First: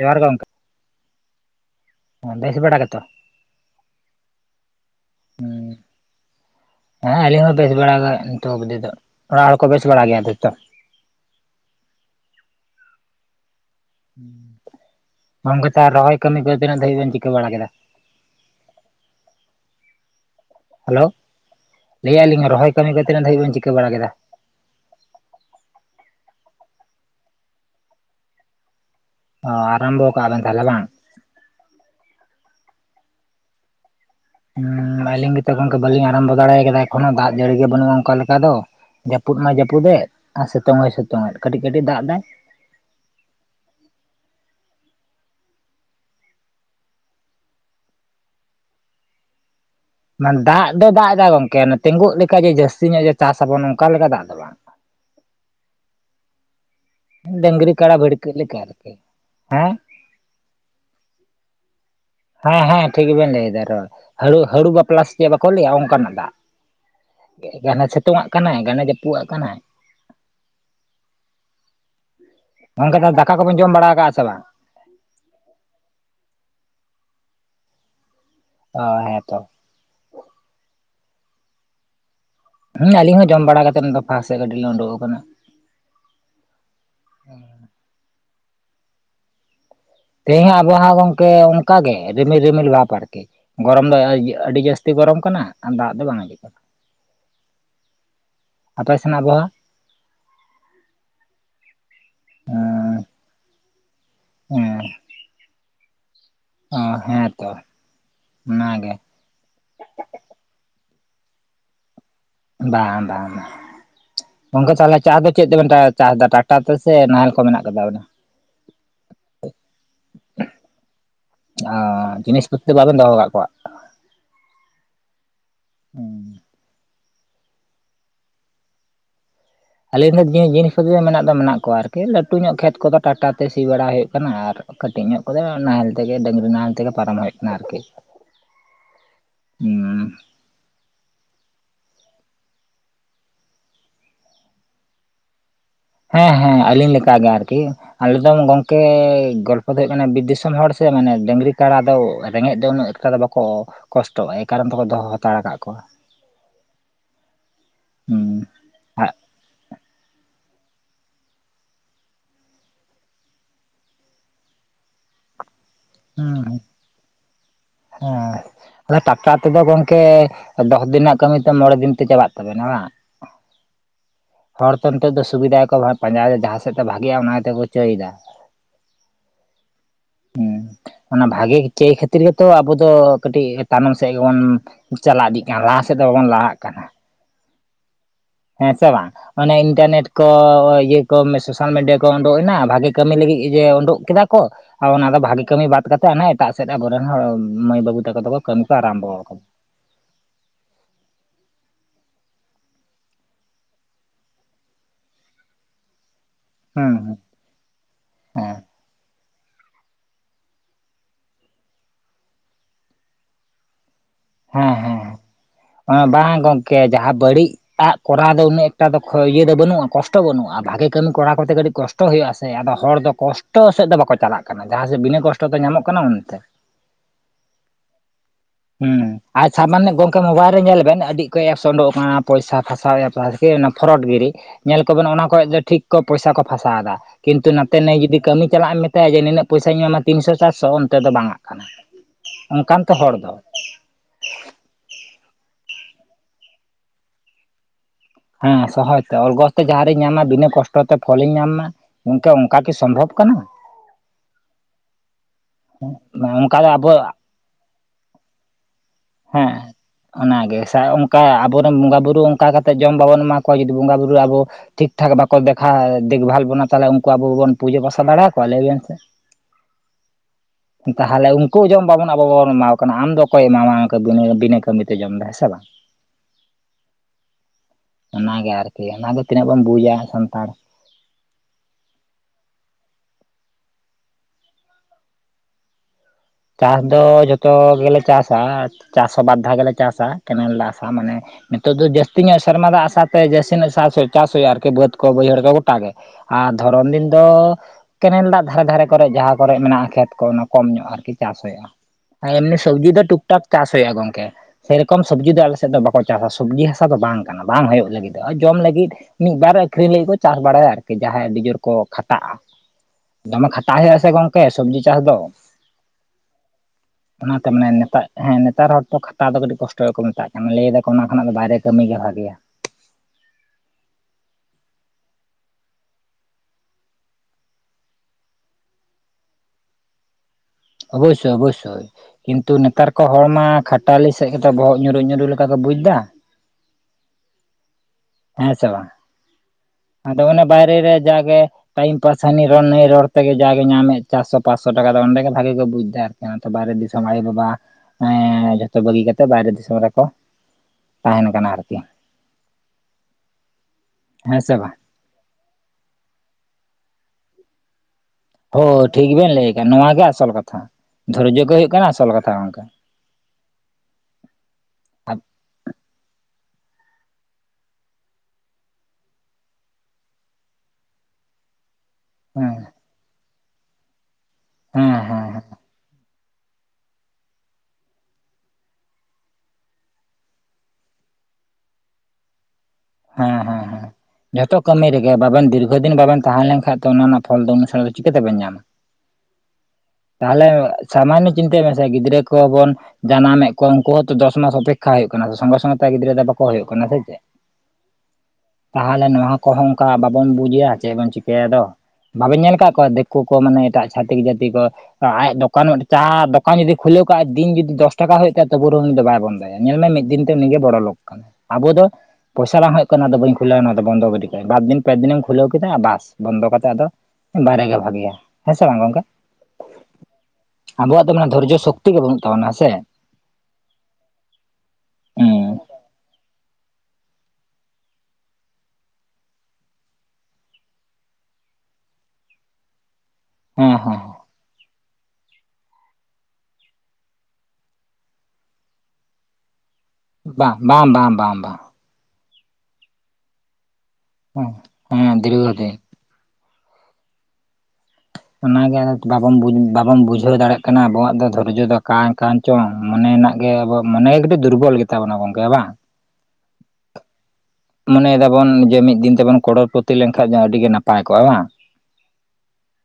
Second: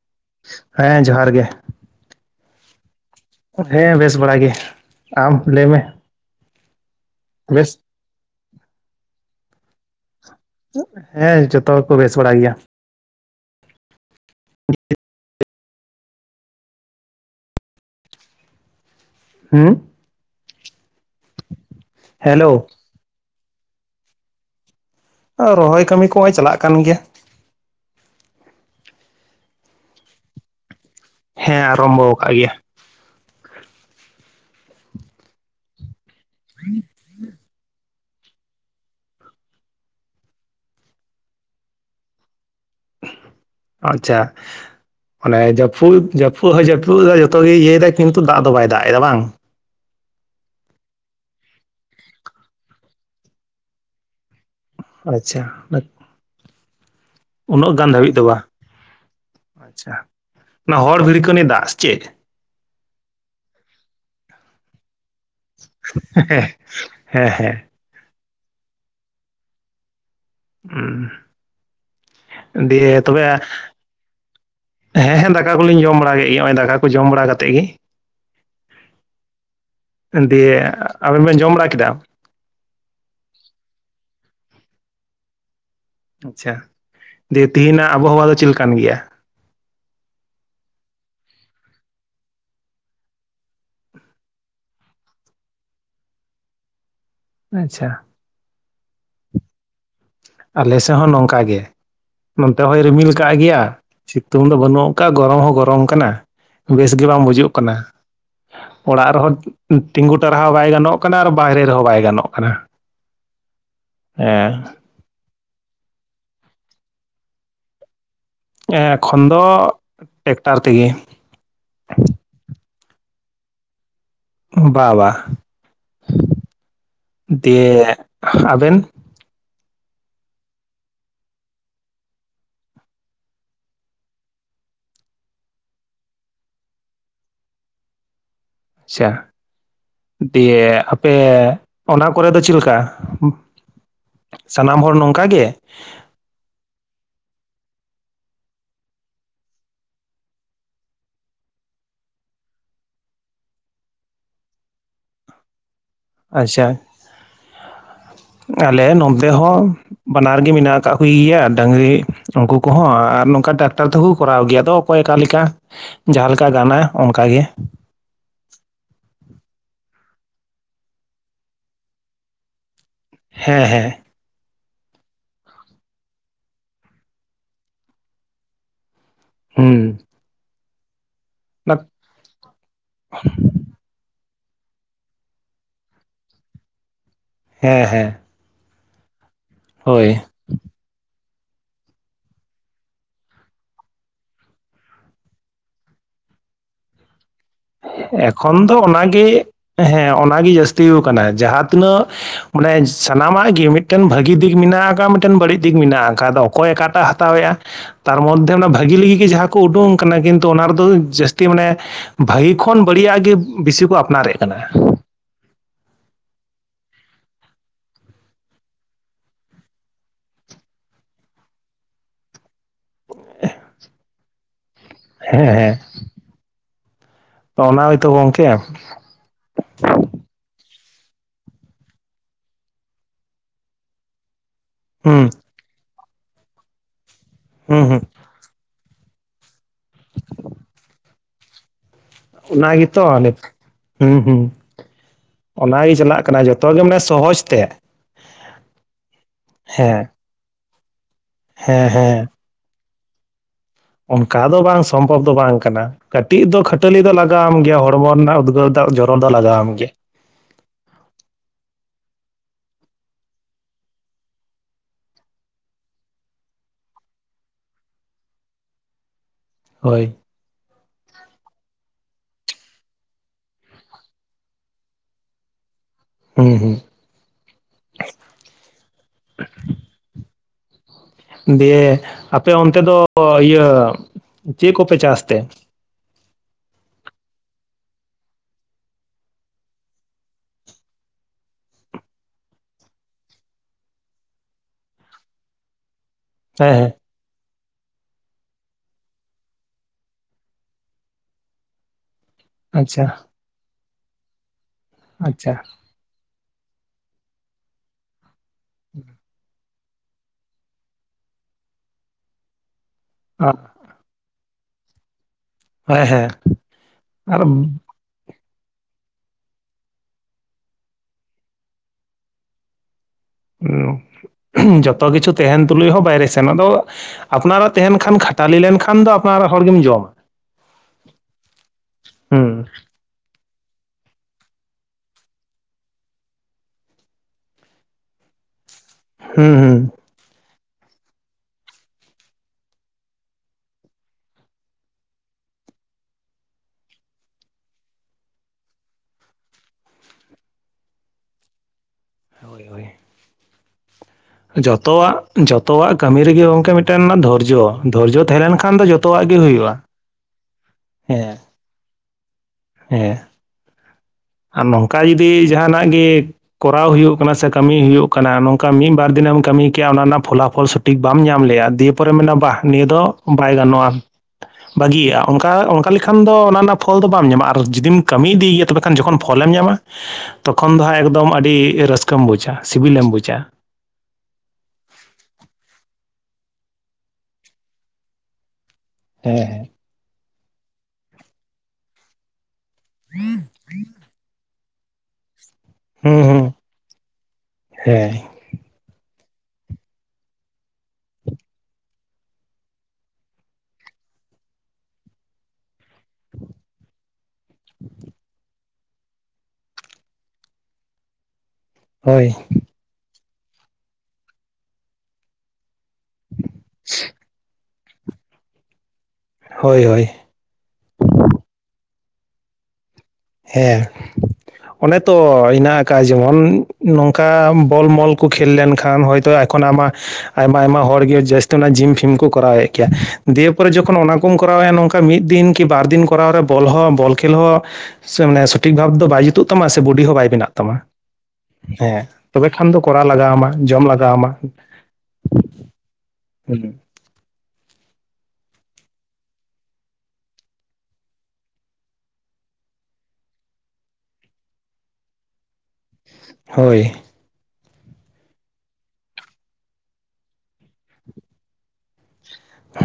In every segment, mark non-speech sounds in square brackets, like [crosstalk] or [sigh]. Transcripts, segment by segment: ᱡᱚᱦᱟᱨ ᱜᱚᱢᱠᱮ ᱾ ᱦᱮᱸ ᱡᱚᱦᱟᱨ ᱜᱮ ᱾ ᱦᱮᱸ ᱵᱮᱥ ᱵᱟᱲᱟ ᱜᱮᱛᱚ? ᱦᱮᱸ ᱵᱮᱥ ᱵᱟᱲᱟ ᱜᱮ ᱾ ᱟᱢ ᱞᱟᱹᱭ ᱢᱮ? ᱦᱮᱸ ᱟᱹᱞᱤᱧ ᱦᱚᱸ ᱵᱮᱥ ᱵᱟᱲᱟ ᱜᱮ ᱱᱚᱜ ᱫᱚ ᱚᱲᱟᱜ ᱦᱚᱲ ᱠᱚ ᱵᱮᱥ ᱵᱟᱲᱟ ᱜᱮᱭᱟ ᱯᱮ ᱛᱚ ᱦᱮᱸ ᱡᱚᱛᱚ ᱦᱚᱲ ᱠᱚ ᱵᱮᱥ ᱵᱟᱲᱟ ᱜᱮᱭᱟ ᱦᱩᱸ [inaudible] ᱟᱪᱷᱟ [inaudible] ᱜᱚᱢᱠᱮᱛ ᱟᱨ ᱨᱚᱦᱚᱭ ᱠᱟᱹᱢᱤ ᱠᱚ ᱛᱤᱹᱜ [unintelligible] ᱫᱷᱟᱹᱵ ᱵᱱ ᱪᱤᱠᱟᱹ ᱵᱟᱲᱟ ᱠᱮᱫᱟ ᱦᱩᱸ ᱦᱮᱞᱳ ᱞᱟᱹᱮᱫ ᱟᱹᱞᱤᱧ ᱦᱮᱞᱳ ᱨᱚᱦᱚᱭ ᱠᱟᱹᱢᱤ ᱠᱟᱛᱮ [unintelligible] ᱫᱷᱟᱹᱵᱤᱡ ᱵᱮᱱ ᱪᱤᱠᱟᱹ ᱵᱟᱲᱟ ᱠᱮᱫᱟ ᱨᱚᱦᱚᱭ ᱠᱟᱹᱢᱤ ᱠᱚᱦᱚᱸ ᱪᱟᱞᱟᱜ ᱠᱟᱱ ᱜᱮᱭᱟ ᱟᱨᱚᱢᱵᱷᱚ ᱟᱠᱟᱜ ᱵᱮᱱ ᱛᱟᱦᱚᱞᱮ ᱵᱟᱝ ᱦᱮᱸ ᱟᱨᱚᱢᱵᱷᱚ ᱟᱠᱟᱫ ᱜᱮᱭᱟ ᱦᱮᱸ ᱟᱞᱤᱧ ᱜᱮᱛᱚ ᱜᱚᱢᱠᱮ ᱵᱟᱹᱞᱤᱧ ᱟᱨᱚᱢᱵᱷᱚ ᱫᱟᱲᱮ ᱟᱠᱟᱫᱟ ᱮᱠᱷᱚᱱᱳ ᱫᱟᱜ ᱡᱟᱹᱲᱤᱜ ᱜᱮ ᱵᱟᱹᱱᱩᱜᱼᱟ ᱚᱱᱠᱟ ᱞᱮᱠᱟ ᱫᱚ ᱡᱟᱹᱯᱩᱫ ᱢᱟᱭ ᱡᱟᱹᱯᱩᱫ ᱮᱫ ᱟᱨ ᱥᱤᱛᱩᱝ ᱦᱚᱸᱭ ᱥᱤᱛᱩᱝ ᱮᱫ ᱠᱟᱹᱴᱤᱡ ᱠᱟᱹᱴᱤᱡ ᱫᱟᱜ ᱮᱫᱟᱭ ᱟᱪᱷᱟ ᱢᱟᱱᱮ ᱡᱟᱹᱯᱩᱫ ᱡᱟᱹᱯᱩᱫ ᱦᱚᱭ ᱡᱟᱹᱯᱩᱫ ᱡᱚᱛᱚᱜ ᱜᱮ ᱤᱭᱟᱹ ᱮᱫᱟᱭ ᱠᱤᱱᱛᱩ ᱫᱟᱜ ᱫᱚ ᱵᱟᱭ ᱫᱟᱜ ᱮᱫᱟ ᱵᱟᱝ ᱢᱟᱱᱮ ᱫᱟᱜ ᱫᱚ ᱫᱟᱜ ᱮᱫᱟ ᱜᱚᱝᱠᱮ ᱛᱤᱸᱜᱩ ᱞᱮᱠᱟ ᱡᱮ ᱡᱟᱹᱥᱛᱤ ᱧᱚᱜ-ᱮ ᱪᱟᱥ ᱟᱵᱚᱱ ᱚᱱᱠᱟ ᱞᱮᱠᱟ ᱫᱟᱜ ᱫᱚ ᱵᱟᱝ ᱟᱪᱷᱟ ᱰᱟᱹᱝᱨᱤ ᱩᱱᱟᱹᱜ ᱜᱟᱱ ᱠᱟᱲᱟ ᱫᱷᱟᱹᱵᱤᱡ ᱫᱚ ᱵᱷᱤᱲᱠᱟᱹᱜ ᱵᱟᱝ ᱞᱮᱠᱟ ᱟᱨᱠᱤ ᱦᱮᱸ ᱟᱪᱷᱟ ᱚᱱᱟ ᱦᱚᱲ ᱵᱷᱤᱲᱠᱟᱹᱱᱤ ᱫᱟᱜ ᱥᱮ ᱪᱮᱫ ᱦᱮᱸ ᱦᱮᱸ ᱴᱷᱤᱠ ᱜᱮᱵᱱ ᱞᱟᱹᱭᱮᱫᱟ ᱨᱚᱲ ᱦᱲᱩ ᱦᱲᱩ ᱵᱟᱯᱞᱟ - ᱪᱮᱫ ᱵᱟᱠᱚ ᱞᱟᱹᱭᱟ ᱚᱱᱠᱟᱱᱟᱜ ᱫᱟᱜ ᱦᱮᱸ ᱦᱮᱸ ᱦᱮᱸ ᱜᱷᱟᱱᱮ ᱥᱤᱛᱩᱝᱟᱜ ᱠᱟᱱᱟᱭ ᱜᱷᱟᱱᱮ ᱡᱟᱹᱯᱩᱫᱟᱜ ᱠᱟᱱᱟᱭ ᱫᱤᱭᱮ ᱜᱚᱝᱠᱮ ᱛᱚ ᱛᱚᱵᱮ ᱫᱟᱠᱟ ᱠᱚᱵᱚᱱ ᱡᱚᱢ ᱵᱟᱲᱟ ᱠᱟᱜᱼᱟ ᱥᱮ ᱵᱟᱝ ᱦᱮᱸ ᱦᱮᱸ ᱫᱟᱠᱟ ᱠᱚᱞᱤᱧ ᱡᱚᱢ ᱵᱟᱲᱟ ᱠᱮᱫ ᱜᱮ ᱱᱚᱜ-ᱚᱭ ᱫᱟᱠᱟ ᱠᱚ ᱡᱚᱢ ᱵᱟᱲᱟ ᱠᱟᱮᱫ ᱜᱮ ᱚ ᱦᱮᱸ ᱛᱚ ᱫᱤᱭᱮ [unintelligible] ᱟᱵᱮᱱ ᱵᱮᱱ ᱡᱚᱢ ᱵᱟᱲᱟ ᱠᱮᱫᱟ ᱦᱮᱸ ᱟᱞᱤᱧ ᱦᱚᱸ ᱡᱚᱢ ᱵᱟᱲᱟ ᱠᱟᱛᱮ ᱫᱚᱠᱟ [unintelligible] ᱥᱮᱫ ᱠᱟᱹᱴᱤᱡᱞᱤᱧ ᱩᱰᱩᱠ ᱟᱠᱟᱱᱟ ᱟᱪᱷᱟ ᱫᱤᱭᱮ ᱛᱮᱦᱮᱧᱱᱟᱜ ᱟᱵᱚᱦᱟᱣᱟ [unintelligible] ᱫᱚ ᱪᱮᱫᱞ ᱞᱮᱠᱟᱱ ᱜᱮᱭᱟ ᱛᱮᱦᱤᱧ ᱟᱵᱚᱦᱟ [unintelligible] ᱜᱚᱝᱠᱮ ᱚᱱᱠᱟᱜ ᱜᱮ ᱨᱤᱢᱤᱞ ᱨᱤᱢᱤᱞ ᱵᱷᱟᱯ ᱟᱨᱠᱤ ᱜᱚᱨᱚᱢ ᱫᱚ ᱟᱹᱰᱤ ᱡᱟᱹᱥᱛᱤ ᱜᱚᱨᱚᱢ ᱠᱟᱱᱟ ᱟᱨ ᱫᱟᱜ ᱫᱚ ᱵᱟᱝ ᱟᱡᱚᱜ ᱠᱟᱱᱟ ᱟᱪᱷᱟ ᱟᱯᱮ ᱥᱮᱱᱟᱜ ᱟᱵᱚᱦᱟ [unintelligible] ᱟᱞᱮ ᱥᱮᱫ ᱦᱚᱸ ᱱᱚᱝᱠᱟ ᱜᱮ ᱱᱚᱱᱛᱮ ᱦᱚᱭ ᱨᱤᱢᱤᱞ ᱠᱟᱫ ᱜᱮᱭᱟ ᱥᱤᱛᱩᱝ ᱫᱚ ᱵᱟᱹᱱᱩᱜ ᱠᱟᱜ- ᱜᱚᱨᱚᱢ ᱦᱚᱸ ᱜᱚᱨᱚᱢ ᱠᱟᱱᱟ ᱚ ᱵᱮᱥ ᱜᱮ ᱵᱟᱝ ᱵᱩᱡᱩᱜ ᱦᱮᱸᱛᱚ ᱠᱟᱱᱟ ᱚᱱᱟᱜᱮ ᱚᱲᱟᱜ ᱨᱮᱦᱚᱸ ᱛᱤᱸᱜᱩ ᱴᱟᱨᱦᱟᱣ ᱵᱟᱭ ᱜᱟᱱᱚᱜ ᱠᱟᱱᱟ ᱟᱨ ᱵᱟᱦᱨᱮ ᱨᱮᱦᱚᱸ ᱵᱟᱭ ᱜᱟᱱᱚᱜᱼ ᱵᱟᱝ ᱵᱟᱝ ᱵᱟᱝ ᱦᱮᱸ ᱜᱚᱝᱠᱮ ᱛᱟᱦᱚᱞᱮ ᱪᱟᱥ ᱫᱚ ᱪᱮᱫ ᱛᱮᱵᱮᱱ ᱪᱟᱥ ᱫᱟ ᱴᱨᱟᱠᱴᱟᱨ ᱛᱮ ᱥᱮ ᱱᱟᱦᱮᱞ ᱠᱚ ᱢᱮᱱᱟᱜ ᱠᱟᱫᱟ ᱮᱠᱷᱚᱱ ᱫᱚ ᱴᱮᱠᱴᱟᱨ ᱛᱮᱜᱮ ᱚ ᱡᱤᱱᱤᱥ ᱯᱚᱛᱤ ᱫᱚ ᱵᱟᱵᱮᱱ ᱫᱚᱦᱚ ᱟᱠᱟᱫ ᱠᱚᱣᱟ ᱵᱟ ᱵᱟ ᱫᱤᱭᱮ ᱟᱵᱮᱱ ᱟᱹᱞᱤᱧ ᱫᱚ ᱡᱤᱱᱤᱥ ᱯᱟᱹᱛᱤ ᱫᱚ ᱢᱮᱱᱟᱜ ᱫᱚ ᱢᱮᱱᱟᱜ ᱠᱚᱣᱟ ᱟᱨᱠᱤ ᱞᱟᱹᱴᱩ ᱧᱚᱜ ᱠᱷᱮᱛ ᱠᱚᱫᱚ ᱴᱟᱠᱴᱟᱨ ᱛᱮ ᱥᱤ ᱵᱟᱲᱟ ᱦᱩᱭᱩᱜ ᱠᱟᱱᱟ ᱟᱨ ᱠᱟᱹᱴᱤᱡ ᱧᱚᱜ ᱠᱟᱫᱟ ᱱᱟᱦᱮᱞ ᱛᱮᱜᱮ ᱰᱟᱺᱜᱨᱤ ᱱᱟᱦᱮᱞ ᱛᱮᱜᱮ ᱯᱟᱨᱚᱢ ᱦᱩᱭᱩᱜ ᱠᱟᱱᱟ ᱟᱨᱠᱤ ᱟᱪᱷᱟ ᱫᱤᱭᱮ ᱟᱯᱮ ᱚᱱᱟ ᱠᱚᱨᱮ ᱫᱚ ᱪᱮᱫᱮ ᱞᱮᱠᱟ ᱥᱟᱱᱟᱢ ᱦᱚᱲ ᱱᱚᱝᱠᱟ ᱜᱮ ᱦᱮᱸ ᱦᱮᱸ ᱟᱹᱞᱤᱧ ᱞᱮᱠᱟ ᱜᱮ ᱟᱨᱠᱤ ᱟᱞᱮᱫ ᱫᱚ ᱜᱚᱝᱠᱮ ᱜᱚᱞᱯᱚ ᱫᱚ ᱦᱩᱭᱩᱜᱭ ᱠᱟᱱᱟ ᱵᱮ ᱫᱤᱥᱚᱢ ᱦᱚᱲ ᱥᱮ ᱢᱟᱱᱮ ᱰᱟᱹᱝᱨᱤ ᱠᱟᱲᱟ ᱫᱚ ᱨᱮᱸᱜᱮᱡ ᱫᱚ ᱩᱱᱟᱹᱜ ᱚᱱᱠᱟ ᱫᱚ ᱵᱟᱠᱚ ᱠᱚᱥᱴᱚᱜᱼᱟ ᱮ ᱠᱟᱨᱚᱱ ᱛᱮᱠᱚ ᱫᱚᱦᱚ ᱦᱟᱛᱟᱲ ᱟᱠᱟᱫ ᱠᱚᱣᱟ ᱟᱪᱪᱷᱟ ᱦᱩᱸ ᱟᱞᱮ ᱟᱜ ᱱᱚᱛᱮ ᱦᱚᱸ ᱵᱟᱱᱟᱨ ᱜᱤ ᱢᱮᱱᱟᱜ ᱟᱠᱟᱫ ᱠᱚ ᱜᱮᱭᱟ ᱰᱟᱝᱨᱤ ᱩᱱᱠᱩ ᱠᱚᱦᱚᱸ ᱟᱨ ᱱᱚᱝᱠᱟ ᱴᱨᱟᱠᱴᱟᱨ ᱛᱮᱦᱚᱸ ᱠᱚ ᱠᱚᱨᱟᱣ ᱜᱮᱭᱟ ᱾ ᱟᱫᱚ ᱚᱠᱚᱭ ᱚᱠᱟ ᱞᱮᱠᱟ, ᱡᱟᱦᱟᱸ ᱦᱩᱸ ᱞᱮᱠᱟ ᱜᱟᱱᱟᱭ ᱚᱱᱠᱟ ᱜᱮ ᱾ ᱦᱮᱸ ᱾ ᱚᱱᱟ ᱴᱟᱠᱴᱟᱨ ᱛᱮᱫᱚ ᱜᱚᱝᱠᱮ ᱫᱚᱥ ᱫᱤᱱᱟᱜ ᱨᱮᱱᱟᱜ ᱠᱟᱹᱢᱤ ᱛᱮ ᱢᱚᱬᱮ ᱫᱤᱱ ᱛᱮ ᱪᱟᱵᱟᱜ ᱛᱟᱵᱮᱱᱟ ᱵᱟᱝ? ᱦᱮᱸ ᱦᱮᱸ ᱾ ᱦᱚᱲ ᱛᱮ ᱚᱱᱛᱮ ᱫᱚ ᱥᱩᱵᱤᱫᱷᱟ ᱟᱠᱚ ᱾ ᱵᱟᱠᱷᱟᱱ ᱯᱟᱸᱡᱟ ᱨᱮ ᱡᱟᱦᱟᱸ ᱥᱮᱫ ᱛᱮ ᱵᱷᱟᱜᱮᱜᱼᱟ ᱚᱱᱟ ᱛᱮᱠᱚ ᱪᱟᱹᱭ ᱮᱫᱟ ᱾ ᱦᱮᱸ ᱾ ᱚᱱᱟ ᱵᱷᱟᱜᱤ ᱠᱷᱟᱹᱛᱤᱨ ᱜᱮᱛᱚ ᱟᱵᱚ ᱫᱚ ᱠᱟᱹᱴᱤᱡ ᱛᱟᱭᱱᱚᱢ ᱥᱮᱫ ᱜᱮᱵᱚᱱ ᱪᱟᱞᱟᱣ ᱤᱫᱤᱜ ᱠᱟᱱᱟ ᱞᱟᱦᱟ ᱥᱮᱫ ᱫᱚ ᱵᱟᱵᱚᱱ ᱞᱟᱦᱟᱜ ᱠᱟᱱᱟ ᱾ ᱦᱮᱸ ᱦᱮᱸ ᱾ ᱦᱮᱸ ᱥᱮ ᱵᱟᱝ ᱚᱱᱮ ᱤᱱᱴᱟᱨᱱᱮᱴ ᱠᱚ ᱠᱚ ᱥᱳᱥᱟᱞ ᱢᱤᱰᱤᱭᱟ ᱠᱚ ᱩᱰᱚᱠ ᱮᱱᱟ ᱾ ᱵᱷᱟᱜᱮ ᱠᱟᱹᱢᱤ ᱞᱟᱹᱜᱤᱫ ᱡᱮ ᱩᱰᱩᱜ ᱠᱮᱫᱟ ᱠᱚ ᱾ ᱦᱳᱭ ᱚᱱᱟ ᱫᱚ ᱵᱷᱟᱜᱤ ᱠᱟᱹᱢᱤ ᱵᱟᱫᱽ ᱠᱟᱛᱮᱜ ᱮᱴᱟᱜ ᱥᱮᱫ ᱟᱵᱚ ᱨᱮᱱ ᱦᱚᱲ ᱢᱟᱹᱭ ᱵᱟᱹᱵᱩ ᱛᱟᱠᱚ ᱫᱚᱠᱚ ᱠᱟᱹᱢᱤ ᱮᱠᱷᱚᱱ ᱠᱚ ᱫᱚ ᱟᱨᱚᱢᱵᱷᱚ ᱟᱠᱟᱫᱟ ᱚᱱᱟᱜᱮ ᱾ ᱦᱮᱸ ᱚᱱᱟ ᱜᱤ ᱡᱟᱹᱥᱛᱤᱣ ᱟᱠᱟᱱᱟ ᱡᱟᱦᱟᱸ ᱛᱤᱱᱟᱹᱜ ᱢᱟᱱᱮ ᱥᱟᱱᱟᱢᱟᱜ ᱜᱮ ᱢᱤᱫᱴᱮᱱ ᱵᱷᱟᱹᱜᱤ ᱫᱤᱠ ᱢᱮᱱᱟᱜ ᱟᱠᱟᱫ ᱢᱤᱫᱴᱮᱱ ᱵᱟᱹᱲᱤᱡ ᱫᱤᱠ ᱢᱮᱱᱟᱜ ᱟᱠᱟᱫ ᱾ ᱟᱫᱚ ᱚᱠᱚᱭ ᱦᱩᱸ ᱚᱴᱟᱜ ᱦᱩᱸ ᱦᱟᱛᱟᱣᱮᱫᱼᱟ ᱾ ᱛᱟᱨ ᱢᱚᱫᱽᱫᱷᱮ ᱦᱮᱸ ᱚᱱᱟ ᱵᱷᱟᱜᱤ ᱞᱟᱹᱜᱤᱫ ᱜᱮ ᱡᱟᱦᱟᱸ ᱠᱚ ᱩᱰᱩᱠ ᱟᱠᱟᱱᱟ ᱠᱤᱱᱛᱩ ᱚᱱᱟ ᱨᱮᱫᱚ ᱡᱟᱹᱥᱛᱤ ᱢᱟᱱᱮ ᱵᱷᱟᱹᱜᱤ ᱠᱷᱚᱱ ᱵᱟᱹᱲᱤᱡᱟᱜ ᱜᱮ ᱵᱮᱥᱤ ᱠᱚ ᱟᱯᱱᱟᱨᱮᱫ ᱾ ᱦᱮᱸ ᱦᱮᱸ, [inaudible] ᱵᱟᱝ ᱜᱚᱝᱠᱮ ᱡᱟᱦᱟᱸ ᱵᱟᱹᱲᱤᱡ ᱟᱜ ᱠᱚᱨᱟᱣ ᱫᱚ ᱩᱱᱟᱹᱜ ᱮᱠᱴᱟ ᱫᱚ ᱤᱭᱟᱹ ᱟᱜ ᱠᱚᱨᱟᱣ ᱫᱚ ᱩᱱᱟᱹᱜ ᱮᱠᱴᱟ [unintelligible] ᱵᱟᱹᱱᱩᱜᱼᱟ ᱠᱚᱥᱴᱚ ᱵᱟᱹᱱᱩᱜᱼᱟ ᱾ ᱵᱷᱟᱜᱮ ᱠᱟᱹᱢᱤ ᱠᱚᱨᱟᱣ ᱠᱚᱨᱛᱮ ᱠᱟᱹᱴᱤᱡ ᱠᱚᱥ ᱴᱚᱜ ᱦᱩᱭᱩᱜᱼᱟ ᱥᱮ, ᱟᱫᱚ ᱦᱚᱲ ᱫᱚ ᱠᱚᱥᱴᱟᱜ ᱥᱮᱫ ᱫᱚ ᱵᱟᱠᱚ ᱪᱟᱞᱟᱜ ᱠᱟᱱᱟ ᱾ ᱡᱟᱦᱟᱸ ᱥᱮᱫ ᱵᱤᱱᱟᱹ ᱠᱚᱥᱴᱚ ᱦᱮᱸ ᱫᱚ ᱧᱟᱢᱚᱜ ᱠᱟᱱᱟ ᱚᱱᱛᱮ ᱾ ᱛᱚ ᱚᱱᱟ ᱜᱮ ᱛᱚ ᱜᱚᱝᱠᱮ [unintelligible] ᱜᱚᱝᱠᱮ ᱢᱳᱵᱟᱭᱤᱞ ᱨᱮ ᱧᱮᱞ ᱵᱮᱱ ᱟᱹᱰᱤ ᱠᱚᱡ ᱮᱯᱥ ᱳᱰᱳᱜ ᱟᱠᱟᱱᱟ ᱯᱚᱭᱥᱟ ᱯᱷᱟᱥᱟᱣ ᱮᱭᱟᱠᱚ ᱾ ᱡᱮ ᱚᱱᱟ ᱯᱷᱚᱨᱚᱰ ᱜᱤᱨᱤ ᱧᱮᱞ ᱠᱚᱵᱮᱱ ᱚᱱᱟ ᱦᱩᱸ ᱠᱷᱚᱡ ᱫᱚ ᱴᱷᱤᱠ ᱠᱚ ᱯᱚᱭᱥᱟ ᱠᱚ ᱯᱷᱟᱥᱟᱣᱮᱫᱟ, ᱠᱤᱱᱛᱩ ᱱᱟᱛᱮ ᱦᱩᱸ ᱱᱟᱹᱭ ᱦᱩᱸ ᱡᱩᱫᱤ ᱠᱟᱹᱢᱤ ᱪᱟᱞᱟᱜ ᱮᱢ ᱢᱮᱛᱟᱭᱟ ᱡᱮ ᱱᱤᱱᱟᱹᱜ ᱯᱚᱭᱥᱟᱧ ᱮᱢᱟᱢᱟ ᱛᱤᱱᱥᱚ ᱪᱟᱨᱥᱚ ᱚᱱᱛᱮ ᱫᱚ ᱵᱟᱝᱟᱜ ᱠᱟᱱᱟ ᱾ ᱚᱱᱟ ᱜᱮᱛᱚ ᱱᱤᱛ ᱦᱩᱸ ᱦᱩᱸ ᱾ ᱚᱱᱟᱜᱮ ᱪᱟᱞᱟᱜ ᱠᱟᱱᱟ ᱡᱚᱛᱚ ᱜᱮ ᱢᱟᱱᱮ ᱥᱚᱦᱚᱡᱽ ᱛᱮ ᱾ ᱦᱮᱸ ᱥᱚᱦᱚᱡᱽ ᱛᱮ ᱚᱞᱜᱚᱥ ᱛᱮ ᱡᱟᱦᱟᱸ ᱨᱤᱧ ᱦᱮᱸ ᱧᱟᱢᱟ ᱵᱤᱱᱟᱹ ᱠᱚᱥᱴᱚ ᱛᱮ ᱯᱷᱚᱞᱤᱧ ᱧᱟᱢ ᱢᱟ, ᱦᱮᱸ ᱦᱮᱸ ᱜᱚᱢᱠᱮ ᱚᱱ ᱠᱟ ᱠᱤ ᱥᱚᱢᱵᱷᱚᱵᱽ ᱠᱟᱱᱟ? ᱚᱱᱠᱟ ᱫᱚ ᱵᱟᱝ ᱥᱚᱢᱵᱷᱚᱵᱽ ᱫᱚ ᱵᱟᱝ ᱠᱟᱱᱟ ᱾ ᱠᱟᱹᱴᱤᱡ ᱚᱱᱠᱟ ᱫᱚ ᱟᱵᱚ ᱠᱷᱟᱹᱴᱟᱹᱞᱤ ᱫᱚ ᱞᱟᱜ ᱟᱣᱟᱢ ᱜᱮᱭᱟ ᱦᱚᱲᱢᱚ ᱨᱮᱱᱟᱜ ᱩᱫᱽᱜᱟᱹᱣ ᱫᱟᱜ ᱡᱚᱨᱚ ᱫᱚ ᱞᱟᱜᱟᱣᱟᱢ ᱜᱮᱭᱟ ᱾ ᱚᱱᱟ ᱜᱮ ᱥᱮ ᱚᱱᱠᱟ ᱟᱵᱚ ᱨᱮᱱ ᱵᱚᱸᱜᱟ ᱵᱩᱨᱩ ᱚᱱᱠᱟ ᱠᱟᱛᱮᱜ ᱡᱚᱢ ᱵᱟᱵᱚᱱ ᱮᱢᱟ ᱠᱚᱣᱟ, ᱡᱩᱫᱤ ᱵᱚᱸᱜᱟᱼᱵᱩᱨᱩ ᱟᱵᱚ ᱴᱷᱤᱠ ᱴᱷᱟᱠ ᱵᱟᱠᱚ ᱫᱮᱠᱷᱟ ᱫᱮᱠᱷᱵᱷᱟᱞ ᱵᱚᱱᱟ ᱛᱟᱦᱚᱞᱮ ᱩᱱᱠᱩ ᱟᱵᱚ ᱵᱚᱱ ᱯᱩᱡᱟᱹ ᱯᱟᱥᱟ ᱫᱟᱲᱮᱭᱟᱠᱚᱣᱟ ᱞᱟᱹᱭᱵᱮᱱ ᱾ ᱦᱳᱭ ᱾ ᱛᱟᱦᱚᱞᱮ ᱩᱱᱠᱩ ᱡᱚᱢ ᱵᱟᱵᱚᱱ ᱟᱵᱚ ᱵᱚᱱ ᱮᱢᱟ ᱠᱚ ᱠᱟᱱᱟ ᱟᱢ ᱫᱚ ᱚᱠᱚᱭ ᱮᱢᱟᱢᱟ ᱾ ᱤᱱᱠᱟᱹ ᱵᱤᱱᱟᱹ ᱠᱟᱹᱢᱤ ᱛᱮ ᱡᱚᱢ ᱮᱫᱟ ᱦᱮᱸ ᱥᱮ ᱵᱟᱝ ᱾ ᱦᱩᱸ ᱦᱩᱸ ᱾ ᱚᱱᱟ ᱜᱮ ᱟᱨᱠᱤ ᱚᱱᱟ ᱜᱮ ᱛᱤᱱᱟᱹᱜ ᱵᱚᱱ ᱵᱩᱡᱟ ᱥᱟᱱᱛᱟᱲ ᱾ ᱫᱤᱭᱮ ᱟᱯᱮ ᱚᱱᱛᱮ ᱫᱚ ᱤᱭᱟᱹ ᱪᱮᱫ ᱠᱚᱯᱮ ᱪᱟᱥ ᱛᱮ? ᱪᱟᱥ ᱫᱚ ᱡᱚᱛᱚ ᱜᱮᱞᱮ ᱪᱟᱥᱟ ᱾ ᱪᱟᱥ ᱦᱚᱸ ᱵᱟᱨ ᱫᱷᱟᱣ ᱜᱮᱞᱮ ᱪᱟᱥᱟ ᱠᱮᱱᱮᱞ ᱫᱟᱜ ᱢᱟᱱᱮ ᱱᱤᱛᱚᱜ ᱫᱚ ᱡᱟᱹᱥᱛᱤ ᱧᱚᱜ ᱥᱮᱨᱢᱟ ᱫᱟᱜ ᱟᱥᱟ ᱛᱮ ᱡᱟᱹᱥᱛᱤ ᱧᱚᱜ ᱪᱟᱥ ᱦᱩᱭᱩᱜᱼᱟ ᱟᱨᱠᱤ, ᱵᱟᱹᱫᱽ ᱠᱚ ᱵᱟᱹᱭᱦᱟᱹᱲ ᱠᱚ ᱜᱚᱴᱟ ᱜᱮ ᱾ ᱟᱨ ᱦᱮᱸ ᱫᱷᱚᱨᱚᱱ ᱦᱮᱸ ᱫᱤᱱ ᱫᱚ ᱠᱮᱱᱮᱞ ᱫᱟᱜ ᱫᱷᱟᱨᱮ ᱫᱷᱟᱨᱮ ᱠᱚᱨᱮ ᱡᱟᱦᱟᱸ ᱠᱚᱨᱮ ᱢᱮᱱᱟᱜᱼᱟ, ᱠᱷᱮᱛ ᱠᱚ ᱚᱱᱟ ᱠᱚᱢ ᱧᱚᱜᱼᱟ ᱟᱨᱠᱤ ᱪᱟᱥ ᱦᱩᱭᱩᱜᱼᱟ ᱾ ᱮᱢᱱᱤ ᱥᱚᱵᱽᱡᱤ ᱫᱚ ᱟᱪᱪᱷᱟ ᱴᱩᱠ ᱴᱟᱠ ᱪᱟᱥ ᱦᱩᱭᱩᱜᱼᱟ ᱜᱚᱝᱠᱮ, ᱥᱮᱨᱚᱠᱚᱢ ᱥᱚᱵᱽᱡᱤ ᱫᱚ ᱟᱪᱪᱷᱟ ᱟᱞᱮ ᱥᱮᱫ ᱫᱚ ᱵᱟᱠᱚ ᱪᱟᱥᱟ ᱾ ᱥᱚᱵᱽᱡᱤ ᱦᱟᱥᱟ ᱫᱚ ᱵᱟᱝ ᱠᱟᱱᱟ ᱵᱟᱝ ᱦᱩᱭᱩᱜ ᱞᱟᱹᱜᱤᱫᱚᱜᱼᱟ ᱾ ᱡᱚᱢ ᱞᱟᱹᱜᱤᱫ ᱢᱤᱫ ᱵᱟᱨ ᱟᱹᱠᱷᱨᱤᱧ ᱞᱟᱹᱜᱤᱫ ᱠᱚ ᱪᱟᱥ ᱵᱟᱲᱟᱭᱟ ᱟᱨᱠᱤ ᱡᱟᱦᱟᱸᱭ ᱟᱹᱰᱤ ᱡᱳᱨ ᱠᱚ ᱠᱷᱟᱴᱟᱜᱼᱟ ᱫᱚᱢᱮ ᱠᱷᱟᱴᱟᱜ ᱦᱩᱭᱩᱜᱼᱟ‌ ᱥᱮ ᱜᱚᱝᱠᱮ ᱼᱠᱮ ᱥᱚᱵᱽᱡᱤ ᱪᱟᱥ ᱫᱚ ᱦᱮᱸ ᱦᱮᱸ ᱟᱨ ᱚᱱᱟᱛᱮ ᱢᱟᱱᱮ ᱱᱮᱛᱚᱜ ᱦᱮᱸ ᱱᱮᱛᱟᱨ ᱦᱚᱲ ᱛᱚ ᱠᱷᱟᱴᱟᱣ ᱫᱚ ᱠᱟᱹᱴᱤᱡ ᱠᱚᱥᱴᱚ ᱜᱮᱠᱚ ᱢᱮᱛᱟᱜ ᱠᱟᱱᱟ ᱞᱟᱹᱭ ᱫᱟᱠᱚ ᱚᱱᱟ ᱠᱷᱚᱱᱟᱜ ᱫᱚ ᱵᱟᱦᱨᱮ ᱠᱟᱹᱢᱤ ᱜᱮ ᱵᱷᱟᱜᱮᱭᱟ ᱦᱩᱸ ᱡᱚᱛᱚ ᱠᱤᱪᱷᱩ ᱛᱟᱦᱮᱸᱱ ᱛᱩᱞᱩᱡ ᱦᱚᱸ ᱵᱟᱭᱨᱮ ᱥᱮᱱᱚᱜ ᱫᱚ ᱟᱯᱱᱟᱨᱟᱜ ᱛᱟᱦᱮᱸᱱ ᱠᱷᱟᱱ ᱠᱷᱟᱴᱟᱞᱤ ᱞᱮᱱᱠᱷᱟᱱ ᱫᱚ ᱟᱯᱱᱟᱨᱟᱜ ᱦᱚᱲᱜᱮᱢ ᱡᱚᱢᱟ ᱚᱵᱚᱥᱥᱚᱭ ᱚᱵᱚᱥᱥᱚᱭ ᱠᱤᱱᱛᱩ ᱦᱩᱸ ᱱᱮᱛᱟᱨ ᱠᱚ ᱦᱚᱲᱢᱟ ᱠᱷᱟᱴᱟᱞᱤ ᱥᱮᱫ ᱜᱮᱪᱚ ᱵᱚᱦᱚᱜ ᱧᱩᱨᱩᱜ ᱧᱩᱨᱩ ᱞᱮᱠᱟ ᱠᱚ ᱵᱩᱡᱽ ᱮᱫᱟ ᱦᱮᱸ ᱥᱮ ᱵᱟᱝ ᱦᱩᱸ ᱦᱩᱸ ᱟᱫᱚ ᱚᱱᱮ ᱵᱟᱭᱨᱮ ᱨᱮ ᱡᱟᱜᱮ ᱴᱟᱭᱤᱢ ᱯᱟᱥ ᱦᱟᱱᱤ ᱨᱚᱲ ᱱᱟᱹᱭ ᱨᱚᱲ ᱛᱮᱜᱮ ᱡᱟᱦᱟᱜᱮ ᱧᱟᱢᱮᱫ ᱪᱟᱨᱥᱚ ᱯᱟᱸᱥᱚ ᱴᱟᱠᱟ ᱫᱚ ᱚᱸᱰᱮ ᱜᱮ ᱵᱷᱟᱜᱤ ᱜᱮ ᱵᱩᱡ ᱮᱫᱟ ᱟᱨ ᱵᱟᱦᱨᱮ ᱫᱤᱥᱚᱢ ᱟᱭᱳᱼᱵᱟᱵᱟ ᱮ ᱡᱚᱛᱚ ᱵᱟᱹᱜᱤ ᱠᱟᱛᱮᱜ ᱵᱟᱦᱦᱨᱮ ᱫᱤᱥᱚᱢ ᱨᱮᱠᱚ ᱛᱟᱦᱮᱱ ᱠᱟᱱᱟ ᱟᱨᱠᱤᱱ ᱦᱳᱭ ᱦᱳᱭ ᱦᱮᱸ ᱥᱮ ᱵᱟᱝ ᱡᱚᱛᱚᱣᱟᱜ ᱡᱚᱛᱚᱣᱟᱜ ᱠᱟᱹᱢᱤ ᱨᱮᱜᱮ ᱜᱚᱝᱠᱮ ᱢᱤᱫᱴᱮᱱ ᱫᱷᱳᱨᱡᱚ ᱫᱷᱳᱨᱡᱚ ᱛᱟᱦᱮᱸ ᱞᱮᱱᱠᱷᱟᱱ ᱦᱳᱭ ᱫᱚ ᱴᱷᱤᱠ ᱡᱚᱛᱚᱣᱟᱜ ᱵᱮᱱ ᱜᱮ ᱞᱟᱹᱭ ᱟᱠᱟᱫ ᱦᱩᱭᱩᱜᱼᱟ ᱱᱚᱣᱟ ᱜᱮ ᱟᱥᱚᱞ ᱠᱟᱛᱷᱟ ᱦᱮᱸ ᱫᱷᱳᱨᱡᱚ ᱜᱮ ᱦᱩᱭᱩᱜ ᱠᱟᱱᱟ ᱟᱥᱚᱞ ᱠᱟᱛᱷᱟ ᱜᱚᱝᱠᱮ ᱦᱮᱸ ᱟᱨ ᱱᱚᱝᱠᱟ ᱡᱩᱫᱤ ᱡᱟᱦᱟᱱᱟᱜ ᱜᱮ ᱠᱚᱨᱟᱣ ᱦᱩᱭᱩᱜ ᱠᱟᱱᱟ ᱥᱮ ᱠᱟᱹᱢᱤ ᱦᱩᱭᱩᱜ ᱠᱟᱱᱟ ᱱᱚᱝᱠᱟ ᱢᱤᱫᱵᱟᱨ ᱫᱤᱱᱮᱢ ᱠᱟᱹᱢᱤ ᱠᱮᱜᱼᱟ ᱚᱱᱟ ᱨᱮᱱᱟᱜ ᱯᱷᱚᱞᱟᱯᱷᱚᱞ ᱴᱷᱤᱠ ᱵᱟᱢ ᱧᱟᱢ ᱞᱮᱼᱟ ᱫᱤᱭᱮ ᱯᱚᱨᱮᱢ ᱢᱮᱱᱟ ᱦᱮᱸ ᱵᱟᱦ ᱱᱤᱭᱟᱹ ᱫᱚ ᱵᱟᱭ ᱜᱟᱱᱚᱜᱼᱟ ᱦᱮᱸ ᱵᱟᱹᱜᱤᱭᱼᱟ ᱦᱮᱸ ᱚᱱᱠᱟ ᱚᱱᱠᱟ ᱞᱮᱠᱷᱟᱱ ᱫᱚ ᱚᱱᱟ ᱨᱮᱱᱟᱜ ᱯᱷᱚᱞ ᱫᱚ ᱵᱟᱢ ᱧᱟᱢᱟ ᱟᱨ ᱡᱩᱫᱤᱢ ᱠᱟᱹᱢᱤ ᱤᱫᱤᱭᱮᱭᱟ ᱛᱚᱵᱮ ᱠᱷᱟᱱ ᱡᱚᱠᱷᱚᱱ ᱯᱷᱚᱞᱮᱢ ᱧᱟᱢᱟ ᱛᱚᱠᱷᱚᱱ ᱫᱚ ᱦᱟᱸᱜ ᱮᱠᱫᱚᱢ ᱟᱹᱰᱤ ᱨᱟᱹᱥᱠᱟᱹᱢ ᱵᱩᱡᱟ ᱥᱤᱵᱤᱞᱮᱢ ᱦᱮᱸ ᱵᱩᱡᱟ ᱦᱮᱸ ᱦᱮᱸ ᱡᱷᱚᱛᱚ ᱠᱟᱹᱢᱤ ᱨᱮᱜᱮ ᱵᱟᱵᱮᱱ ᱫᱤᱨᱜᱷᱚᱫᱤᱱ ᱵᱟᱵᱮᱱ ᱛᱟᱦᱮᱸ ᱞᱮᱱᱠᱷᱟᱱᱡ ᱚᱱᱟ ᱨᱮᱱᱟᱜ ᱯᱷᱚᱞ ᱫᱚ ᱩᱱᱥᱟᱜ ᱫᱚ ᱪᱤᱠᱟᱹᱛᱮᱵᱮᱱ ᱧᱟᱢᱟ ᱦᱮᱸ -ᱦᱮᱸ ᱛᱟᱦᱚᱞᱮ ᱥᱟᱢᱟᱱᱱᱚ ᱪᱤᱱᱛᱟᱹᱭ ᱢᱮᱥᱮ ᱜᱤᱫᱽᱨᱟᱹ ᱠᱚ ᱵᱚᱱ ᱡᱟᱱᱟᱢᱮᱫ ᱠᱚᱣᱟ ᱩᱱᱠᱩ ᱦᱚᱸᱛᱚ ᱫᱚᱥ ᱢᱥ ᱚᱯᱮᱠᱷᱟ ᱦᱩᱭᱩᱜ ᱠᱟᱱᱟ ᱥᱚᱸᱜᱮ ᱥᱚᱸᱜᱮᱛᱮ ᱜᱤᱫᱽᱨᱟᱹ ᱦᱩᱸ ᱫᱚ ᱵᱟᱠᱚ ᱦᱩᱸ ᱦᱩᱭᱩᱜ ᱠᱟᱱᱟ ᱥᱮ ᱪᱮᱫ ᱦᱮᱸ ᱛᱟᱦᱚᱞᱮ ᱱᱚᱣᱟ ᱠᱚᱦᱚᱸ ᱚᱱᱠᱟ ᱵᱟᱵᱚᱱ ᱵᱩᱡᱮᱭᱟ ᱪᱮᱫ ᱵᱚᱱ ᱪᱤᱠᱟᱹᱭᱟᱫᱚ ᱵᱟᱵᱮᱱ ᱧᱮᱞ ᱟᱠᱟᱫ ᱠᱚᱣᱟ ᱫᱤᱠᱩ ᱠᱚ ᱢᱟᱱᱮ ᱮᱴᱟᱜ ᱪᱷᱟᱛᱤᱠ ᱡᱟᱹᱛᱤ ᱠᱚ ᱡᱟᱦᱟᱭ ᱫᱚᱠᱟᱱ ᱢᱤᱫ ᱪᱟ [unintelligible] ᱫᱚᱠᱟᱱ ᱡᱩᱫᱤ ᱠᱷᱩᱞᱟᱹᱣ ᱠᱟᱭ ᱫᱤᱱ ᱡᱩᱫᱤ ᱫᱚᱥ ᱴᱟᱠᱟ ᱦᱩᱭᱩᱜ ᱛᱟᱭᱟ ᱛᱚᱵᱩ ᱩᱱᱤ ᱫᱚ ᱵᱟᱭ ᱵᱚᱱ ᱧᱮᱞ ᱢᱮ ᱢᱤᱫ ᱫᱤᱱ ᱛᱮ ᱩᱱᱤᱜᱮ ᱵᱚᱲᱚ ᱞᱳᱠ ᱠᱟᱱᱟᱭ ᱟᱵᱚ ᱫᱚ ᱦᱳᱭ ᱯᱚᱭᱥᱟ ᱞᱟᱦ ᱦᱩᱭᱩᱜ ᱠᱟᱱᱟ ᱟᱫᱚ ᱵᱟᱹ ᱠᱷᱩᱞᱟᱹᱣ ᱱᱚᱣᱟᱫᱚ ᱵᱚᱱᱫᱚ ᱜᱰᱤ ᱠᱮᱫᱼᱟ ᱵᱟᱨᱫᱤᱱ ᱯᱮ ᱫᱤᱱᱮᱢ ᱠᱷᱩᱞᱣ ᱠᱮᱫᱟ ᱵᱟᱥ ᱵᱚᱱᱫᱚ ᱠᱟᱛᱮᱜ ᱟᱫᱚ ᱵᱟᱨᱨᱮ ᱜᱮ ᱵᱷᱟᱜᱮᱤᱭᱟ ᱦᱮᱸ ᱥᱮ ᱵᱟᱝ ᱜᱚᱝᱠᱮ ᱦᱳᱭ ᱦᱳᱭ ᱟᱵᱚᱣᱟᱜ ᱫᱚ ᱱᱚᱣᱟ ᱫᱷᱳᱨᱡᱚ ᱥᱚᱠᱛᱤ ᱜᱮ ᱵᱟᱹᱱᱩᱜ ᱛᱟᱵᱚᱱᱟ ᱦᱮᱸ ᱥᱮ ᱦᱮᱸ ᱚᱱᱮ ᱛᱚ ᱤᱱᱟᱹ ᱚᱱᱠᱟ ᱡᱮᱢᱚᱱ ᱱᱚᱝᱠᱟ ᱵᱚᱞ ᱢᱚᱞ ᱠᱚ ᱠᱷᱮᱞ ᱞᱮᱱᱠᱷᱟᱱ ᱦᱚᱭᱛᱳ ᱮᱠᱷᱚᱱ ᱟᱢᱟᱜ ᱟᱭᱢᱟ ᱟᱭᱢᱟ ᱦᱚᱲᱜᱮ ᱡᱟᱹᱥᱛᱤ ᱚᱱᱟ ᱡᱤᱢ ᱯᱷᱤᱢ ᱠᱚ ᱠᱚᱨᱟᱣᱮᱫ ᱜᱮᱭᱟ ᱫᱤᱭᱮ ᱯᱚᱨᱮ ᱦᱮᱸ ᱦᱮᱸ ᱡᱚᱠᱷᱚᱱ ᱚᱱᱟ ᱠᱚᱢ ᱠᱚᱨᱟᱣᱮᱫᱼᱟ ᱱᱚᱝᱠᱟ ᱢᱤᱫ ᱫᱤᱱ ᱠᱤ ᱵᱟᱨ ᱫᱤᱱ ᱠᱚᱨᱟᱣ ᱨᱮ ᱵᱚᱞ ᱦᱚᱸ ᱵᱚᱞ ᱠᱷᱮᱞ ᱦᱚᱸ ᱥᱮ ᱢᱟᱱᱮ ᱥᱚᱴᱷᱤᱠ ᱵᱷᱟᱵ ᱫᱚ ᱵᱟᱭ ᱡᱩᱛᱩᱜ ᱛᱟᱢᱟ ᱥᱮ ᱵᱚᱰᱤ ᱦᱚᱸ ᱵᱟᱭ ᱵᱮᱱᱟᱜ ᱵᱟᱝ ᱛᱟᱢᱟ ᱵᱟᱝ ᱵᱟᱝ ᱵᱟᱝ ᱵᱟᱝ ᱦᱮᱸ ᱛᱚᱵᱮ ᱠᱷᱟᱱ ᱫᱚ ᱠᱚᱨᱟᱣ ᱞᱟᱜᱟ ᱟᱢᱟ ᱡᱚᱢ ᱞᱟᱜᱟ ᱟᱢᱟ ᱦᱮᱸ ᱫᱤᱨᱜᱷᱚᱫᱤᱱ ᱦᱸ [unintelligible] ᱚᱱᱟᱜᱮ ᱵᱟᱵᱚᱱ ᱵᱩᱡ ᱵᱟᱵᱚᱱ ᱵᱩᱡᱷᱟᱹᱣ ᱫᱟᱲᱮᱜ ᱠᱟᱱᱟ ᱟᱵᱚᱣᱟᱜ ᱫᱚ ᱫᱷᱳᱨᱡᱳ ᱫᱚ ᱟᱠᱟ ᱠᱟᱱ ᱪᱚᱝ ᱢᱚᱱᱮ ᱨᱮᱱᱟᱜ ᱜᱮ ᱟᱵᱚ ᱢᱚᱱᱮ ᱜᱮ ᱠᱟᱹᱴᱤᱡ ᱫᱩᱨᱵᱚᱞ ᱜᱮ ᱛᱟᱵᱚᱱᱟ ᱜᱚᱝᱠᱮ ᱵᱟᱝ? ᱦᱳᱭ᱾ ᱢᱚᱱᱮᱭ ᱫᱟᱵᱚᱱ ᱡᱮ ᱢᱤᱫ ᱫᱤᱱ ᱛᱮᱵᱚᱱ ᱠᱚᱲᱚᱨ ᱯᱚᱛᱤ ᱞᱮᱱᱠᱷᱟᱡ ᱡᱟ ᱟᱹᱰᱤ ᱜᱮ ᱱᱟᱯᱟᱭ ᱠᱚᱜᱼᱟ ᱵᱟᱝ?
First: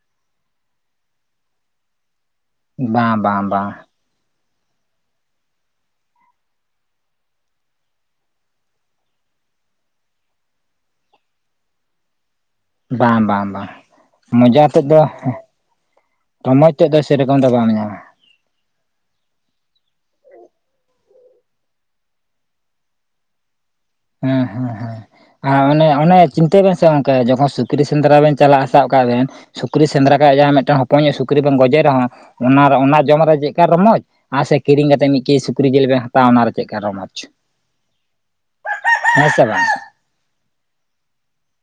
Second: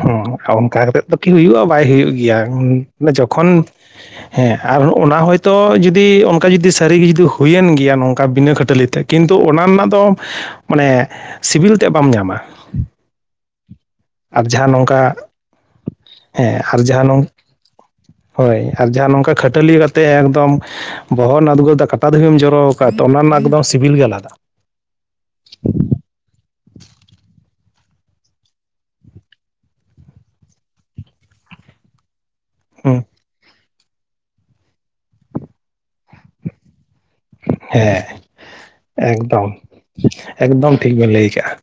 ᱦᱚᱸ ᱚᱱᱠᱟ ᱠᱟᱛᱮᱜ ᱫᱚ ᱠᱤ ᱦᱩᱭᱩᱜᱼᱟ ᱵᱟᱭ ᱦᱩᱭᱩᱜ ᱜᱮᱭᱟ, ᱵᱟᱝ ᱵᱟᱝ ᱡᱚᱠᱷᱚᱱ ᱵᱟᱝ ᱦᱮᱸ ᱟᱨ ᱚᱱᱟ ᱦᱚᱭᱛᱚ ᱡᱩᱫᱤ ᱚᱱᱠᱟ ᱡᱩᱫᱤ ᱥᱟᱹᱨᱤᱜᱮ ᱡᱩᱫᱤ ᱦᱩᱭᱮᱱ ᱜᱤᱭᱟ ᱱᱚᱝᱠᱟ ᱵᱤᱱᱟᱹ ᱠᱷᱟᱹᱴᱟᱹᱞᱤ ᱛᱮ ᱠᱤᱱᱛᱩ ᱚᱱᱟ ᱨᱮᱱᱟᱜ ᱫᱚ ᱢᱟᱱᱮ ᱥᱤᱵᱤᱞ ᱛᱮᱜ ᱵᱟᱢ ᱧᱟᱢᱟ᱾ ᱵᱟᱝ ᱵᱟᱝ ᱵᱟᱝ᱾ ᱟᱨ ᱢᱚᱡᱟ ᱡᱟᱦᱟᱸ ᱛᱮᱫ ᱫᱚ ᱱᱚᱝᱠᱟ ᱦᱮᱸ ᱨᱚᱢᱚᱡ ᱟᱨ ᱛᱮᱫ ᱫᱚ ᱡᱟᱦᱟᱸ ᱱᱚᱝ ᱥᱮᱨᱚᱠᱚᱢ ᱫᱚ ᱵᱟᱢ ᱧᱟᱢᱟ᱾ ᱦᱳᱭ ᱟᱨ ᱡᱟᱦᱟᱸ ᱱᱚᱝᱠᱟ ᱠᱷᱟᱹᱴᱟᱹᱞᱤ ᱠᱟᱛᱮ ᱮᱠᱫᱚᱢ ᱵᱚᱦᱚᱜ ᱨᱮᱱᱟᱜ ᱩᱫᱽᱜᱟᱹᱫᱟᱜ ᱠᱟᱴᱟ ᱫᱷᱟᱹᱵᱤᱢ ᱡᱚᱨᱚ ᱠᱟᱫ ᱛᱚ ᱚᱱᱟ ᱨᱮᱱᱟᱜ ᱮᱠᱫᱚᱢ ᱥᱤᱵᱤᱞ ᱜᱮ ᱟᱞᱟᱫᱟ᱾ ᱦᱮᱸ ᱦᱮᱸ ᱦᱮᱸ ᱟ ᱚᱱᱮ ᱚᱱᱮ ᱪᱤᱱᱛᱟᱹᱭ ᱵᱮᱱ ᱥᱮ ᱜᱚᱝᱠᱮ ᱡᱚᱠᱷᱚᱱ ᱥᱩ ᱠᱨᱤ ᱥᱮᱸᱫᱽᱨᱟ ᱵᱮᱱ ᱪᱟᱞᱟᱜᱼᱟ ᱥᱟᱵ ᱠᱟᱜ ᱵᱮᱱ, ᱥᱩᱠᱨᱤ ᱥᱮᱸᱫᱽᱨᱟ ᱠ ᱡᱟᱦᱟᱸ ᱢᱤᱫᱴᱮᱱ ᱦᱚᱯᱚᱱ ᱧᱚᱜᱼᱟ ᱥᱩᱠᱨᱤ ᱵᱮᱱ ᱜᱚᱡᱮ ᱨᱮᱦᱚᱸ ᱚᱱᱟ ᱚᱱᱟ ᱦᱩᱸ ᱡᱚᱢ ᱨᱮ ᱪᱮᱫᱠᱟ ᱨᱚᱢᱚᱡ, ᱟᱨ ᱥᱮ ᱠᱤᱨᱤᱧ ᱠᱟᱛᱮᱫ ᱢᱤᱫ ᱠᱮᱡᱤ ᱥᱩᱠᱨᱤ ᱡᱤᱞ ᱵᱮᱱ ᱦᱟᱛᱟᱣᱟ ᱚᱱᱟ ᱪᱮᱫᱠᱟ ᱨᱚᱢᱚᱪ᱾ ᱦᱮᱸ ᱥᱮ ᱮᱠᱫᱚᱢ ᱵᱟᱝ ᱮᱠᱫᱚᱢ ᱴᱷᱤᱠ ᱵᱮᱱ ᱞᱟᱹᱭ ᱠᱟᱜᱼᱟ᱾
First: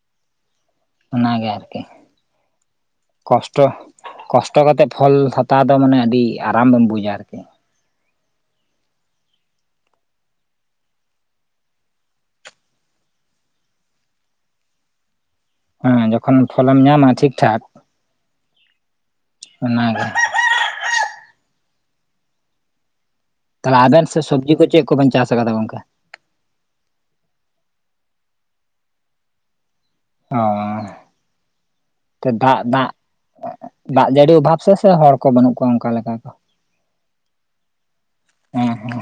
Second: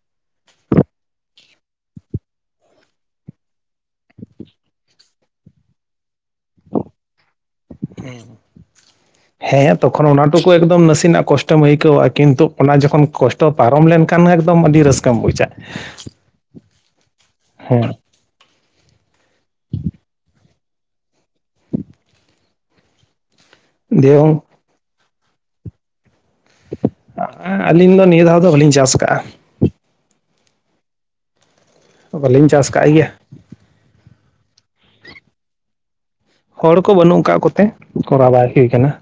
ᱚᱱᱟᱜᱮ ᱟᱨᱠᱤ᱾ ᱠᱚᱥᱴᱚ ᱠᱚᱥᱴᱚ ᱠᱟᱛᱮᱜ ᱯᱷᱚᱞ ᱦᱟᱛᱟᱣ ᱫᱚ ᱢᱟᱱᱮ ᱟᱹᱰᱤ ᱟᱨᱟᱢ ᱵᱮᱢ ᱵᱩᱡᱟ ᱟᱨᱠᱤ᱾ ᱦᱩᱸ᱾ ᱦᱮᱸ ᱛᱚᱠᱷᱚᱱ ᱚᱱᱟ ᱴᱩᱠᱩ ᱮᱠᱫᱚᱢ ᱱᱟᱥᱮᱱᱟᱜ ᱠᱚᱥᱴᱚᱢ ᱟᱹᱭᱠᱟᱹᱣᱟ ᱠᱤᱱᱛᱩ ᱚᱱᱟ ᱡᱚᱠᱷᱚᱱ ᱠᱚᱥ ᱴᱚ ᱯᱟᱨᱚᱢ ᱞᱮᱱᱠᱷᱟᱱ ᱦᱚᱸ ᱮᱠᱫᱚᱢ ᱟᱹᱰᱤ ᱨᱟᱹᱥᱠᱟᱹᱢ ᱵᱩᱡᱟ᱾ ᱦᱮᱸ ᱡᱚᱠᱷᱚᱱ ᱯᱷᱚᱞᱮᱢ ᱧᱟᱢᱟ ᱴᱷᱤᱠ ᱴᱷᱟᱠ ᱦᱮᱸ ᱚᱱᱟᱜᱮ᱾ ᱛᱟᱦᱚᱞᱮ ᱟᱵᱮᱱ ᱫᱤᱭᱮ ᱥᱮᱫ ᱥᱚᱵᱽᱡᱤ ᱠᱚ ᱪᱮᱫ ᱠᱚᱵᱮᱱ ᱪᱟᱥ ᱠᱟᱫᱟ ᱜᱚᱝᱠᱮ? ᱟᱹᱞᱤᱧ ᱫᱚ ᱱᱤᱭᱟᱹ ᱫᱷᱟᱣ ᱫᱚ ᱵᱟᱹᱞᱤᱧ ᱪᱟᱥ ᱠᱟᱜᱼᱟ᱾ ᱚ ᱛᱚ ᱵᱟᱹᱞᱤᱧ ᱫᱟᱜ ᱪᱟᱥ ᱠᱟᱜ ᱫᱟᱜ ᱜᱮᱭᱟ ᱫᱟᱜ ᱡᱟᱹᱲᱤ ᱚᱵᱷᱟᱵ ᱥᱮ ᱥᱮ ᱦᱚᱲ ᱠᱚ ᱵᱟᱹᱱᱩᱜ ᱠᱚᱣᱟ ᱚᱱᱠᱟ ᱞᱮᱠᱟ ᱠᱚ ᱦᱚᱲ ᱠᱚ ᱵᱟᱹᱱᱩᱜ ᱠᱟᱜ ᱠᱚᱛᱮ ᱠᱚᱨᱟᱣ ᱵᱟᱭ ᱦᱩᱭ ᱦᱮᱸ ᱠᱟᱱᱟ᱾ ᱦᱮᱸ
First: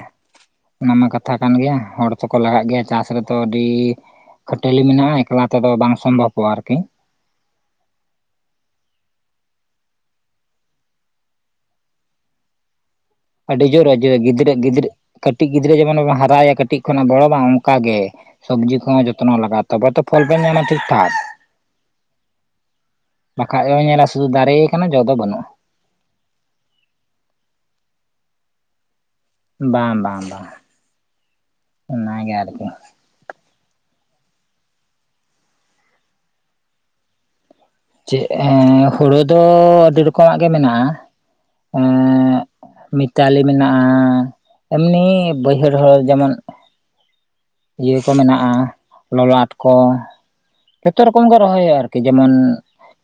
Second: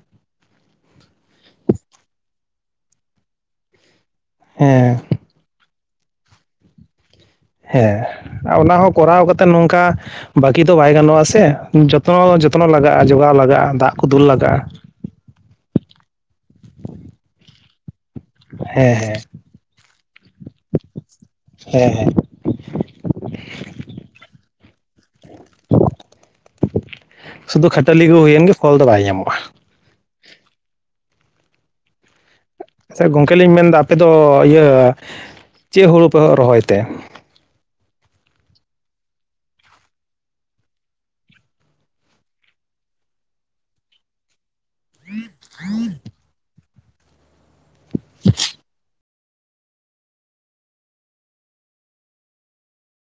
ᱚᱱᱟ ᱢᱟ ᱠᱟᱛᱷᱟ ᱠᱟᱱ ᱜᱮᱭᱟ ᱦᱚᱲ ᱛᱚᱠᱚ ᱞᱟᱜᱟᱜ ᱜᱮᱭᱟ, ᱪᱟᱥ ᱨᱮᱛᱚ ᱟᱹᱰᱤ ᱠᱷᱟᱹᱴᱟᱹᱞᱤ ᱦᱮᱸ ᱢᱮᱱᱟᱜᱼᱟ, ᱮᱠᱞᱟ ᱛᱮᱫᱚ ᱵᱟᱝ ᱥᱚᱢᱵᱷᱚᱵᱚᱜᱼᱟ ᱟᱨᱠᱤ᱾ ᱦᱮᱸ ᱚᱱᱟ ᱦᱚᱸ ᱠᱚᱨᱟᱣ ᱠᱟᱛᱮᱜ ᱱᱚᱝᱠᱟ ᱵᱟᱠᱤ ᱫᱚ ᱵᱟᱭ ᱜᱟᱱᱚᱜᱼᱟ ᱥᱮ ᱡᱚᱛᱚ ᱡᱚ ᱛᱱᱚᱱᱚ ᱞᱟᱜᱼᱟ, ᱡᱚᱜᱟᱣ ᱞᱟᱜᱟᱜᱼᱟ ᱟᱹᱰᱤ ᱡᱳᱨ ᱫᱟᱜ ᱠᱚ ᱫᱩᱞ ᱜᱤᱫᱽᱨᱟᱹ ᱞᱟᱜᱟᱜᱼᱟ᱾ ᱜᱤᱫᱽᱨᱟᱹ ᱠᱟᱹᱴᱤᱡ ᱜᱤᱫᱽᱨᱟᱹ ᱡᱮᱢᱚᱱᱵᱚᱱ ᱦᱟᱨᱟᱭᱮᱭᱟ ᱠᱟᱹᱴᱤᱡ ᱠᱷᱚᱱᱟᱜ ᱜᱚᱲᱚᱟ ᱚᱱᱠᱟ ᱜᱮ ᱥᱚᱵᱡᱤ ᱦᱮᱸ ᱠᱚᱦᱚᱸ ᱦᱮᱸ ᱡᱚᱛᱱᱚ ᱞᱟᱜᱟᱜᱼᱟ ᱛᱚᱵᱮ ᱛᱚ ᱯᱷᱚᱞ ᱵᱮᱱ ᱧᱟᱢᱟ ᱴᱷᱤᱠ ᱴᱷᱟᱠ᱾ ᱦᱮᱸ ᱦᱮᱸ ᱵᱟᱠᱷᱟᱡᱭ ᱧᱮᱞᱟ ᱥᱩᱫᱩ ᱫᱟᱨᱮ ᱠᱟᱱᱟ ᱡᱚ ᱫᱚ ᱵᱟᱹᱱᱩᱜᱼᱟ᱾ ᱥᱩᱫᱩ ᱠᱷᱟᱹᱴᱟᱹᱞᱤ ᱜᱩ ᱦᱩᱭᱮᱱ ᱜᱮ ᱯᱷᱚᱞ ᱫᱚ ᱵᱟᱭ ᱧᱟᱢᱚᱜᱼᱟ᱾ ᱵᱟᱝ ᱵᱟᱝ ᱵᱟᱝ ᱚᱱᱟᱜᱮ ᱟᱨᱠᱤ᱾ ᱥᱮ ᱜᱚᱝᱠᱮ ᱞᱤᱧ ᱢᱮᱱᱫᱟ ᱟᱯᱮᱫᱚ ᱤᱭᱟᱹ ᱪᱮᱫ ᱦᱩᱲᱩ ᱯᱮ ᱨᱚᱦᱚᱭ ᱛᱮ? ᱪᱮᱫ ᱦᱮᱸ ᱦᱳᱲᱳ ᱫᱚ ᱟᱹᱰᱤ ᱨᱚᱠᱚᱢᱟᱜ ᱜᱮ ᱢᱮᱱᱟᱜᱼᱟ, ᱮᱸᱜ ᱢᱤᱛᱟᱞᱤ ᱢᱮᱱᱟᱜᱼᱟ ᱮᱢᱱᱤ ᱵᱟᱹᱭᱦᱟᱹᱲ ᱦᱚᱲᱳ ᱡᱮᱢᱚᱱ ᱤᱭᱟᱹ ᱠᱚ ᱢᱮᱱᱟᱜᱼᱟ ᱞᱚᱞᱟᱴ ᱠᱚ᱾ ᱡᱷᱚᱛᱚ ᱨᱚᱠᱚᱢ ᱜᱮ ᱨᱚᱦᱚᱭᱼᱟ ᱟᱨᱠᱤ ᱡᱮᱢᱚᱱ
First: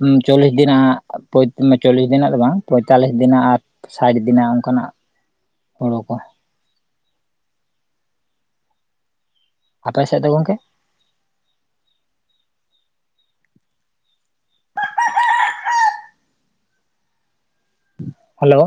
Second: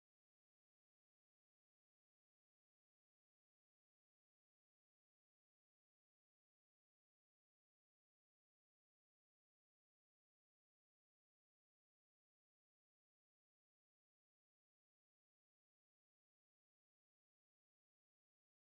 ᱩᱸ ᱪᱚᱞᱞᱤᱥ ᱫᱤᱱᱟᱜ ᱯᱚᱸᱭ ᱪᱚᱞᱞᱤᱥ ᱫᱤᱱᱟᱜ ᱫᱚ ᱵᱟᱝ ᱯᱚᱸᱭᱛᱟᱞᱞᱤᱥ ᱫᱤᱱᱟᱜ ᱟᱨ ᱥᱟᱴ ᱫᱤᱱᱟᱜ ᱚᱝᱠᱟᱱᱟᱜ ᱦᱳᱲᱳ ᱠᱚ ᱟᱯᱮ ᱥᱮᱫ ᱫᱚ ᱜᱚᱝᱠᱮ? ᱦᱮᱞᱳ